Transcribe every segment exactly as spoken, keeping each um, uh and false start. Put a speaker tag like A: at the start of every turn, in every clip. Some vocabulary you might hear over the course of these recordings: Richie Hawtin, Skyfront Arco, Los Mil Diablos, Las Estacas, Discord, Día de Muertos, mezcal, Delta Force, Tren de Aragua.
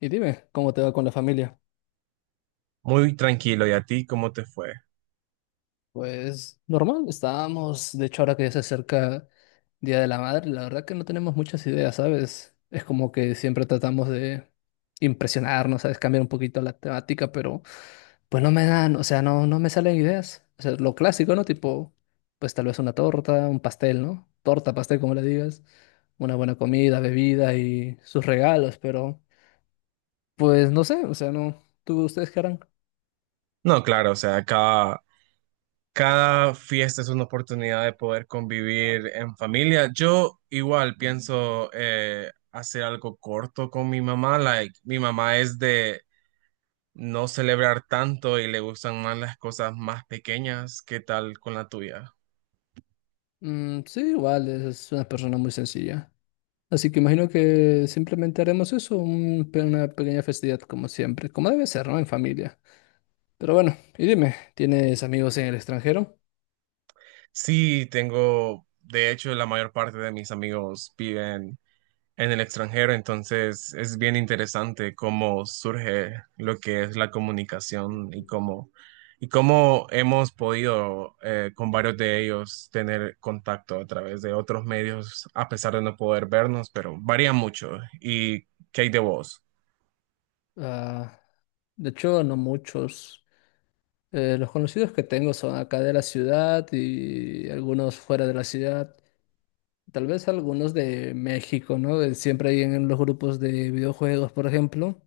A: Y dime, ¿cómo te va con la familia?
B: Muy tranquilo, ¿y a ti cómo te fue?
A: Pues normal, estábamos, de hecho ahora que ya se acerca Día de la Madre, la verdad que no tenemos muchas ideas, ¿sabes? Es como que siempre tratamos de impresionarnos, ¿sabes? Cambiar un poquito la temática, pero pues no me dan, o sea, no, no me salen ideas. O sea, lo clásico, ¿no? Tipo, pues tal vez una torta, un pastel, ¿no? Torta, pastel, como le digas, una buena comida, bebida y sus regalos, pero pues no sé, o sea, no. ¿Tú, ustedes qué harán?
B: No, claro, o sea, cada, cada fiesta es una oportunidad de poder convivir en familia. Yo igual pienso eh, hacer algo corto con mi mamá. Like, mi mamá es de no celebrar tanto y le gustan más las cosas más pequeñas. ¿Qué tal con la tuya?
A: Mm, sí, igual es una persona muy sencilla. Así que imagino que simplemente haremos eso, un pe- una pequeña festividad como siempre, como debe ser, ¿no? En familia. Pero bueno, y dime, ¿tienes amigos en el extranjero?
B: Sí, tengo, de hecho, la mayor parte de mis amigos viven en el extranjero, entonces es bien interesante cómo surge lo que es la comunicación y cómo, y cómo hemos podido eh, con varios de ellos tener contacto a través de otros medios, a pesar de no poder vernos, pero varía mucho. ¿Y qué hay de vos?
A: Ah, de hecho, no muchos. Eh, los conocidos que tengo son acá de la ciudad y algunos fuera de la ciudad. Tal vez algunos de México, ¿no? De siempre hay en los grupos de videojuegos, por ejemplo.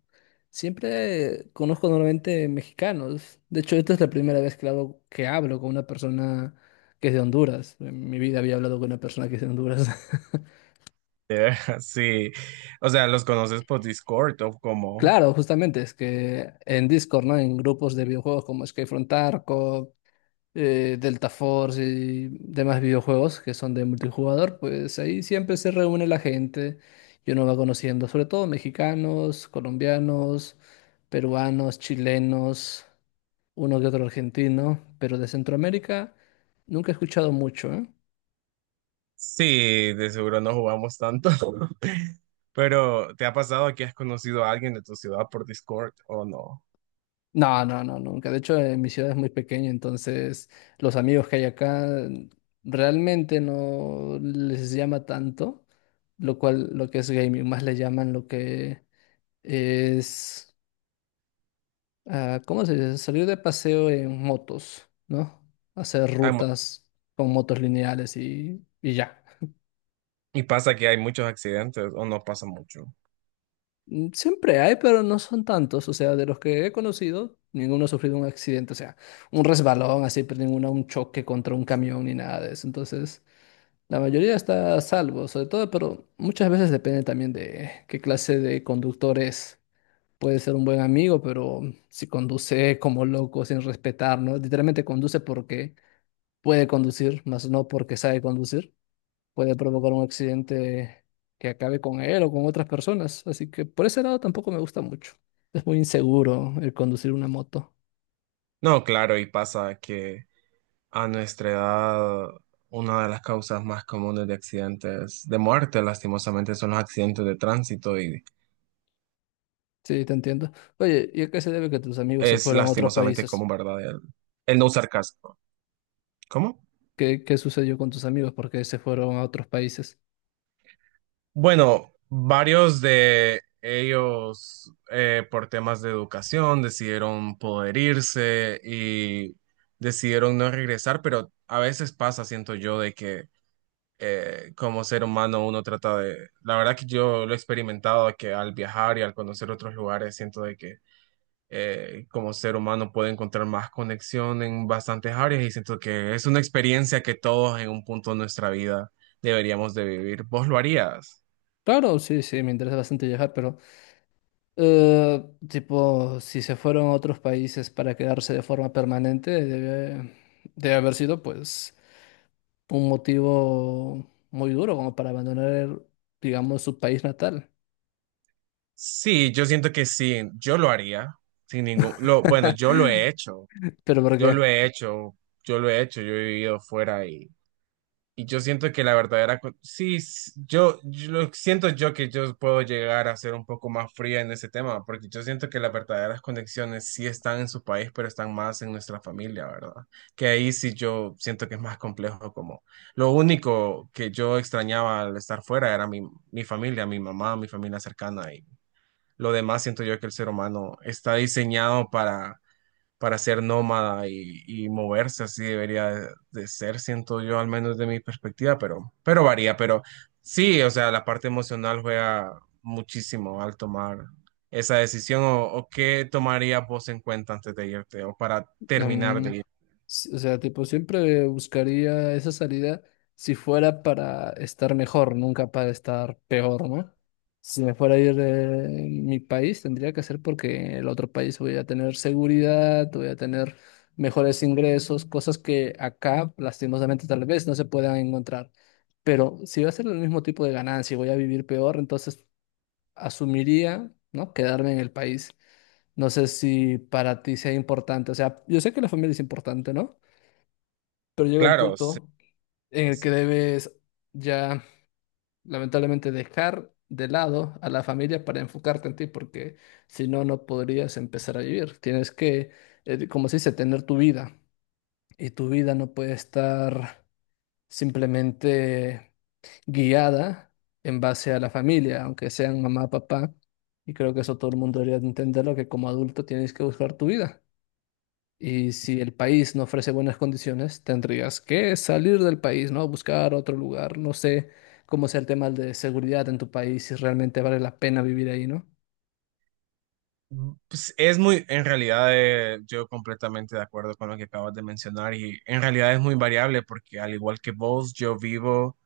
A: Siempre conozco normalmente mexicanos. De hecho, esta es la primera vez que hablo, que hablo con una persona que es de Honduras. En mi vida había hablado con una persona que es de Honduras.
B: Eh, Sí, o sea, ¿los conoces por Discord o como...?
A: Claro, justamente, es que en Discord, ¿no? En grupos de videojuegos como Skyfront Arco eh, Delta Force y demás videojuegos que son de multijugador, pues ahí siempre se reúne la gente y uno va conociendo, sobre todo mexicanos, colombianos, peruanos, chilenos, uno que otro argentino, pero de Centroamérica nunca he escuchado mucho, ¿eh?
B: Sí, de seguro no jugamos tanto. Pero, ¿te ha pasado que has conocido a alguien de tu ciudad por Discord o no?
A: No, no, no, nunca. De hecho, eh, mi ciudad es muy pequeña, entonces los amigos que hay acá mm, realmente no les llama tanto, lo cual lo que es gaming, más le llaman lo que es, ah, ¿cómo se dice? Salir de paseo en motos, ¿no? Hacer
B: Hay.
A: rutas con motos lineales y, y ya.
B: Y pasa que hay muchos accidentes, ¿o no pasa mucho?
A: Mm, Siempre hay, pero no son tantos. O sea, de los que he conocido, ninguno ha sufrido un accidente. O sea, un resbalón así, pero ninguno un choque contra un camión ni nada de eso. Entonces, la mayoría está a salvo, sobre todo, pero muchas veces depende también de qué clase de conductor es. Puede ser un buen amigo, pero si conduce como loco, sin respetar, ¿no? Literalmente conduce porque puede conducir, más no porque sabe conducir, puede provocar un accidente que acabe con él o con otras personas. Así que por ese lado tampoco me gusta mucho. Es muy inseguro el conducir una moto.
B: No, claro, y pasa que a nuestra edad, una de las causas más comunes de accidentes de muerte, lastimosamente, son los accidentes de tránsito y
A: Sí, te entiendo. Oye, ¿y a qué se debe que tus amigos se
B: es
A: fueron a otros
B: lastimosamente
A: países?
B: común, ¿verdad? El, el no usar casco. ¿Cómo?
A: ¿Qué, qué sucedió con tus amigos? ¿Por qué se fueron a otros países?
B: Bueno, varios de ellos, eh, por temas de educación, decidieron poder irse y decidieron no regresar, pero a veces pasa, siento yo, de que eh, como ser humano uno trata de, la verdad que yo lo he experimentado, que al viajar y al conocer otros lugares siento de que eh, como ser humano puedo encontrar más conexión en bastantes áreas y siento que es una experiencia que todos en un punto de nuestra vida deberíamos de vivir. ¿Vos lo harías?
A: Claro, sí, sí, me interesa bastante viajar, pero... Eh, tipo, si se fueron a otros países para quedarse de forma permanente, debe, debe haber sido pues un motivo muy duro como para abandonar, digamos, su país natal.
B: Sí, yo siento que sí, yo lo haría sin ningún, lo, bueno, yo lo he hecho,
A: ¿Pero por
B: yo lo
A: qué?
B: he hecho, yo lo he hecho, yo he vivido fuera. Y yo siento que la verdadera... cu- Sí, s- yo, yo lo- siento yo que yo puedo llegar a ser un poco más fría en ese tema, porque yo siento que las verdaderas conexiones sí están en su país, pero están más en nuestra familia, ¿verdad? Que ahí sí yo siento que es más complejo, como lo único que yo extrañaba al estar fuera era mi, mi familia, mi mamá, mi familia cercana, y lo demás siento yo que el ser humano está diseñado para ser nómada y, y moverse así debería de, de ser, siento yo, al menos de mi perspectiva, pero, pero varía, pero sí, o sea, la parte emocional juega muchísimo al tomar esa decisión o, o qué tomarías vos en cuenta antes de irte o para terminar
A: Mm,
B: de ir.
A: s- o sea, tipo, siempre buscaría esa salida si fuera para estar mejor, nunca para estar peor, ¿no? Si me fuera a ir de mi país, tendría que ser porque el otro país voy a tener seguridad, voy a tener mejores ingresos, cosas que acá, lastimosamente, tal vez no se puedan encontrar. Pero si va a ser el mismo tipo de ganancia y voy a vivir peor, entonces asumiría, ¿no? Quedarme en el país. No sé si para ti sea importante, o sea, yo sé que la familia es importante, ¿no? Pero llega un
B: Claro, sí,
A: punto en el que
B: sí.
A: debes ya, lamentablemente, dejar de lado a la familia para enfocarte en ti, porque si no, no podrías empezar a vivir. Tienes que, eh, como se dice, tener tu vida y tu vida no puede estar simplemente guiada en base a la familia, aunque sean mamá, papá. Y creo que eso todo el mundo debería de entenderlo, que como adulto tienes que buscar tu vida. Y si el país no ofrece buenas condiciones, tendrías que salir del país, ¿no? Buscar otro lugar. No sé cómo sea el tema de seguridad en tu país, si realmente vale la pena vivir ahí, ¿no?
B: Pues es muy, en realidad, eh, yo completamente de acuerdo con lo que acabas de mencionar y en realidad es muy variable porque al igual que vos, yo vivo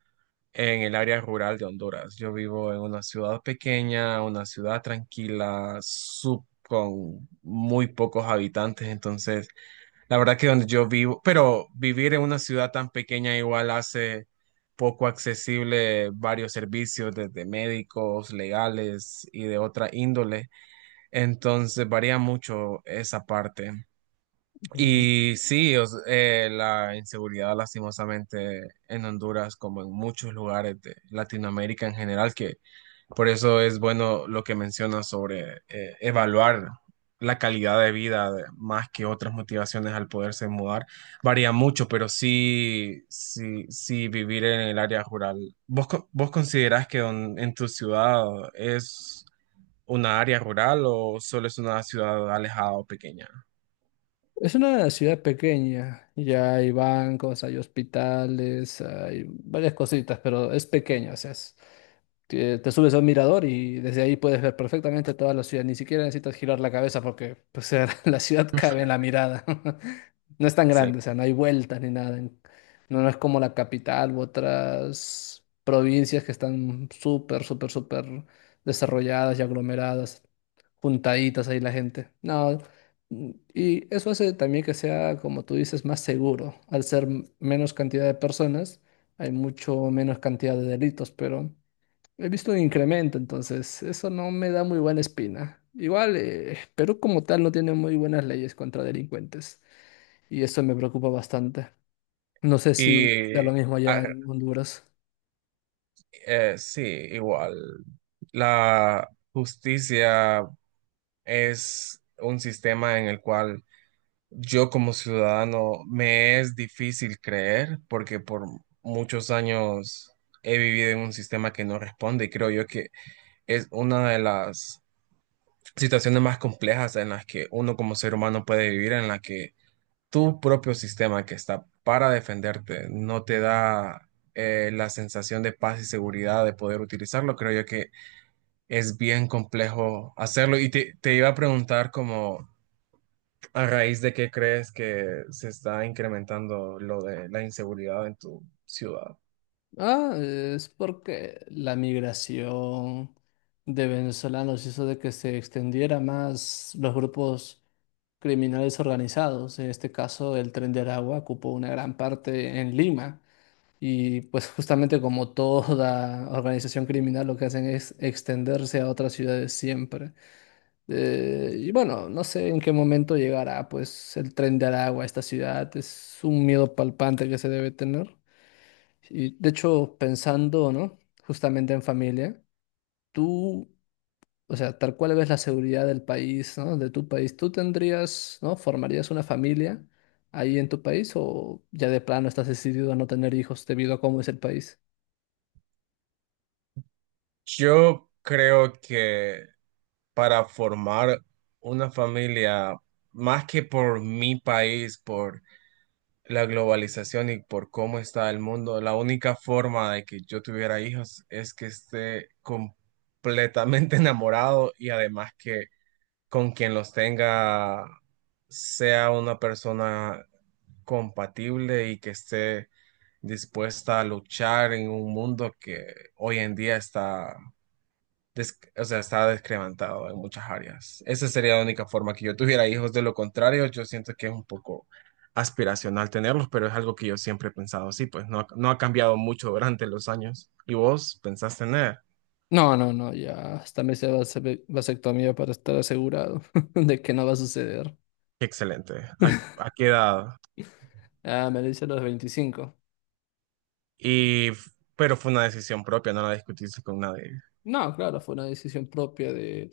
B: en el área rural de Honduras. Yo vivo en una ciudad pequeña, una ciudad tranquila, sub- con muy pocos habitantes. Entonces, la verdad que donde yo vivo, pero vivir en una ciudad tan pequeña igual hace poco accesible varios servicios, desde médicos, legales y de otra índole. Entonces, varía mucho esa parte.
A: Mm,
B: Y sí, o s- eh, la inseguridad lastimosamente en Honduras, como en muchos lugares de Latinoamérica en general, que por eso es bueno lo que mencionas sobre eh, evaluar la calidad de vida de- más que otras motivaciones al poderse mudar. Varía mucho, pero sí, sí, sí vivir en el área rural. ¿Vos, co- vos considerás que don- en tu ciudad es una área rural o solo es una ciudad alejada o pequeña?
A: es una ciudad pequeña, ya hay bancos, hay hospitales, hay varias cositas, pero es pequeña, o sea, es- te, te subes a un mirador y desde ahí puedes ver perfectamente toda la ciudad. Ni siquiera necesitas girar la cabeza porque pues, la ciudad cabe en la mirada. No es tan
B: Excel-.
A: grande, o sea, no hay vueltas ni nada. En- No, no es como la capital u otras provincias que están súper, súper, súper desarrolladas y aglomeradas, juntaditas ahí la gente. No, mm, y eso hace también que sea, como tú dices, más seguro. Al ser m- menos cantidad de personas, hay mucho menos cantidad de delitos, pero... He visto un incremento, entonces eso no me da muy buena espina. Igual, eh, Perú como tal no tiene muy buenas leyes contra delincuentes y eso me preocupa bastante. No sé si
B: Y
A: sea lo mismo
B: ah,
A: allá en Honduras.
B: eh, sí, igual. La justicia es un sistema en el cual yo como ciudadano me es difícil creer porque por muchos años he vivido en un sistema que no responde y creo yo que es una de las situaciones más complejas en las que uno como ser humano puede vivir, en la que tu propio sistema que está para defenderte no te da eh, la sensación de paz y seguridad de poder utilizarlo, creo yo que es bien complejo hacerlo. Y te, te iba a preguntar como a raíz de qué crees que se está incrementando lo de la inseguridad en tu ciudad.
A: Ah, es porque la migración de venezolanos hizo de que se extendiera más los grupos criminales organizados. En este caso, el Tren de Aragua ocupó una gran parte en Lima. Y pues justamente como toda organización criminal lo que hacen es extenderse a otras ciudades siempre. Eh, y bueno, no sé en qué momento llegará pues el tren de Aragua a esta ciudad. Es un miedo palpante que se debe tener. Y de hecho, pensando, ¿no? Justamente en familia, ¿tú, o sea, tal cual ves la seguridad del país, ¿no? De tu país. ¿Tú tendrías, ¿no? ¿Formarías una familia ahí en tu país o ya de plano estás decidido a no tener hijos debido a cómo es el país?
B: Yo creo que para formar una familia, más que por mi país, por la globalización y por cómo está el mundo, la única forma de que yo tuviera hijos es que esté completamente enamorado y además que con quien los tenga sea una persona compatible y que esté dispuesta a luchar en un mundo que hoy en día está des- o sea, está descremantado en muchas áreas. Esa sería la única forma que yo tuviera hijos. De lo contrario, yo siento que es un poco aspiracional tenerlos, pero es algo que yo siempre he pensado así, pues no, ha- no ha cambiado mucho durante los años. ¿Y vos pensás tener?
A: No, no, no, ya hasta me hice vase- vasectomía para estar asegurado de que no va a suceder.
B: Qué excelente. ¿A, a qué edad?
A: Ah, me lo hice a los veinticinco.
B: Y, pero fue una decisión propia, ¿no la discutiste con nadie?
A: No, claro, fue una decisión propia de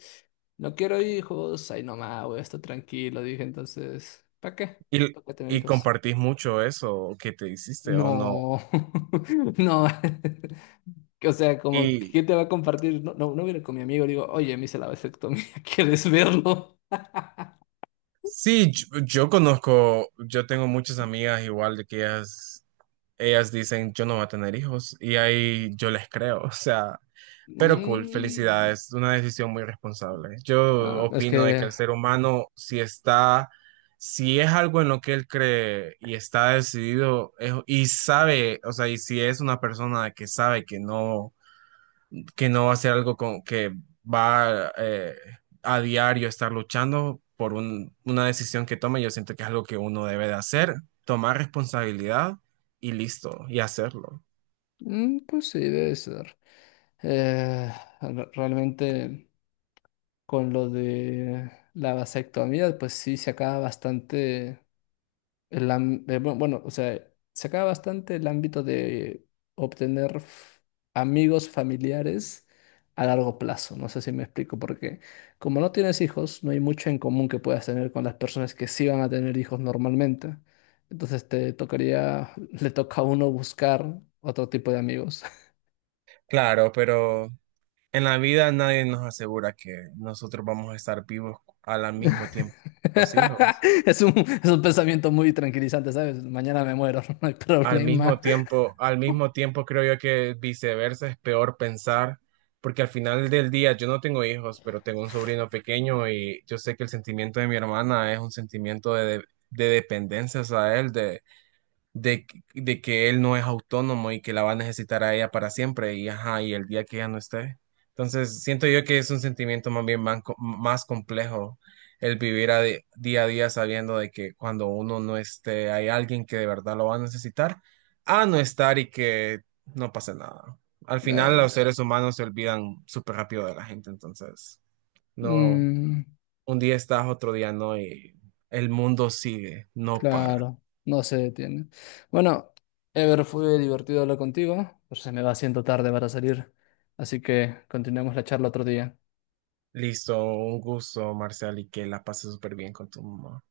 A: no quiero hijos, ahí nomás voy a estar tranquilo, dije entonces, ¿para qué?
B: ¿Y,
A: ¿Para qué tener
B: y
A: hijos?
B: compartís mucho eso que te hiciste o no?
A: No, no, o sea, como,
B: Y
A: ¿quién te va a compartir? No, no, no viene con mi amigo, digo, oye, me hice la vasectomía, ¿quieres verlo?
B: sí, yo, yo conozco, yo tengo muchas amigas igual de que ellas ellas dicen, yo no voy a tener hijos y ahí yo les creo, o sea, pero cool,
A: Mm,
B: felicidades, una decisión muy responsable. Yo
A: no, es
B: opino de que
A: que,
B: el ser humano, si está, si es algo en lo que él cree y está decidido es- y sabe, o sea, y si es una persona que sabe que no que no va a ser algo con, que va eh, a diario estar luchando por un- una decisión que tome. Yo siento que es algo que uno debe de hacer, tomar responsabilidad y listo, y hacerlo.
A: mm, pues sí, debe ser. Eh, re- realmente, con lo de la vasectomía, pues sí, se acaba bastante. El, am- eh, bu- bueno, o sea, se acaba bastante el ámbito de obtener f- amigos familiares a largo plazo. No sé si me explico, porque como no tienes hijos, no hay mucho en común que puedas tener con las personas que sí van a tener hijos normalmente. Entonces te tocaría, le toca a uno buscar otro tipo de amigos.
B: Claro, pero en la vida nadie nos asegura que nosotros vamos a estar vivos al mismo tiempo que los hijos.
A: Es un, es un pensamiento muy tranquilizante, ¿sabes? Mañana me muero, no hay
B: Al mismo
A: problema.
B: tiempo, al mismo tiempo creo yo que viceversa es peor pensar, porque al final del día yo no tengo hijos, pero tengo un sobrino pequeño y yo sé que el sentimiento de mi hermana es un sentimiento de, de, dependencia a él, de de, de que él no es autónomo y que la va a necesitar a ella para siempre y ajá, y el día que ella no esté. Entonces, siento yo que es un sentimiento más bien man- más complejo el vivir a di- día a día sabiendo de que cuando uno no esté, hay alguien que de verdad lo va a necesitar, a no estar y que no pase nada. Al final,
A: Eh,
B: los seres humanos se olvidan súper rápido de la gente, entonces, no,
A: mm.
B: un día estás, otro día no, y el mundo sigue, no para.
A: Claro, no se detiene. Bueno, Ever, fue divertido hablar contigo, pero se me va haciendo tarde para salir, así que continuemos la charla otro día.
B: Listo, un gusto, Marcial, y que la pases súper bien con tu mamá.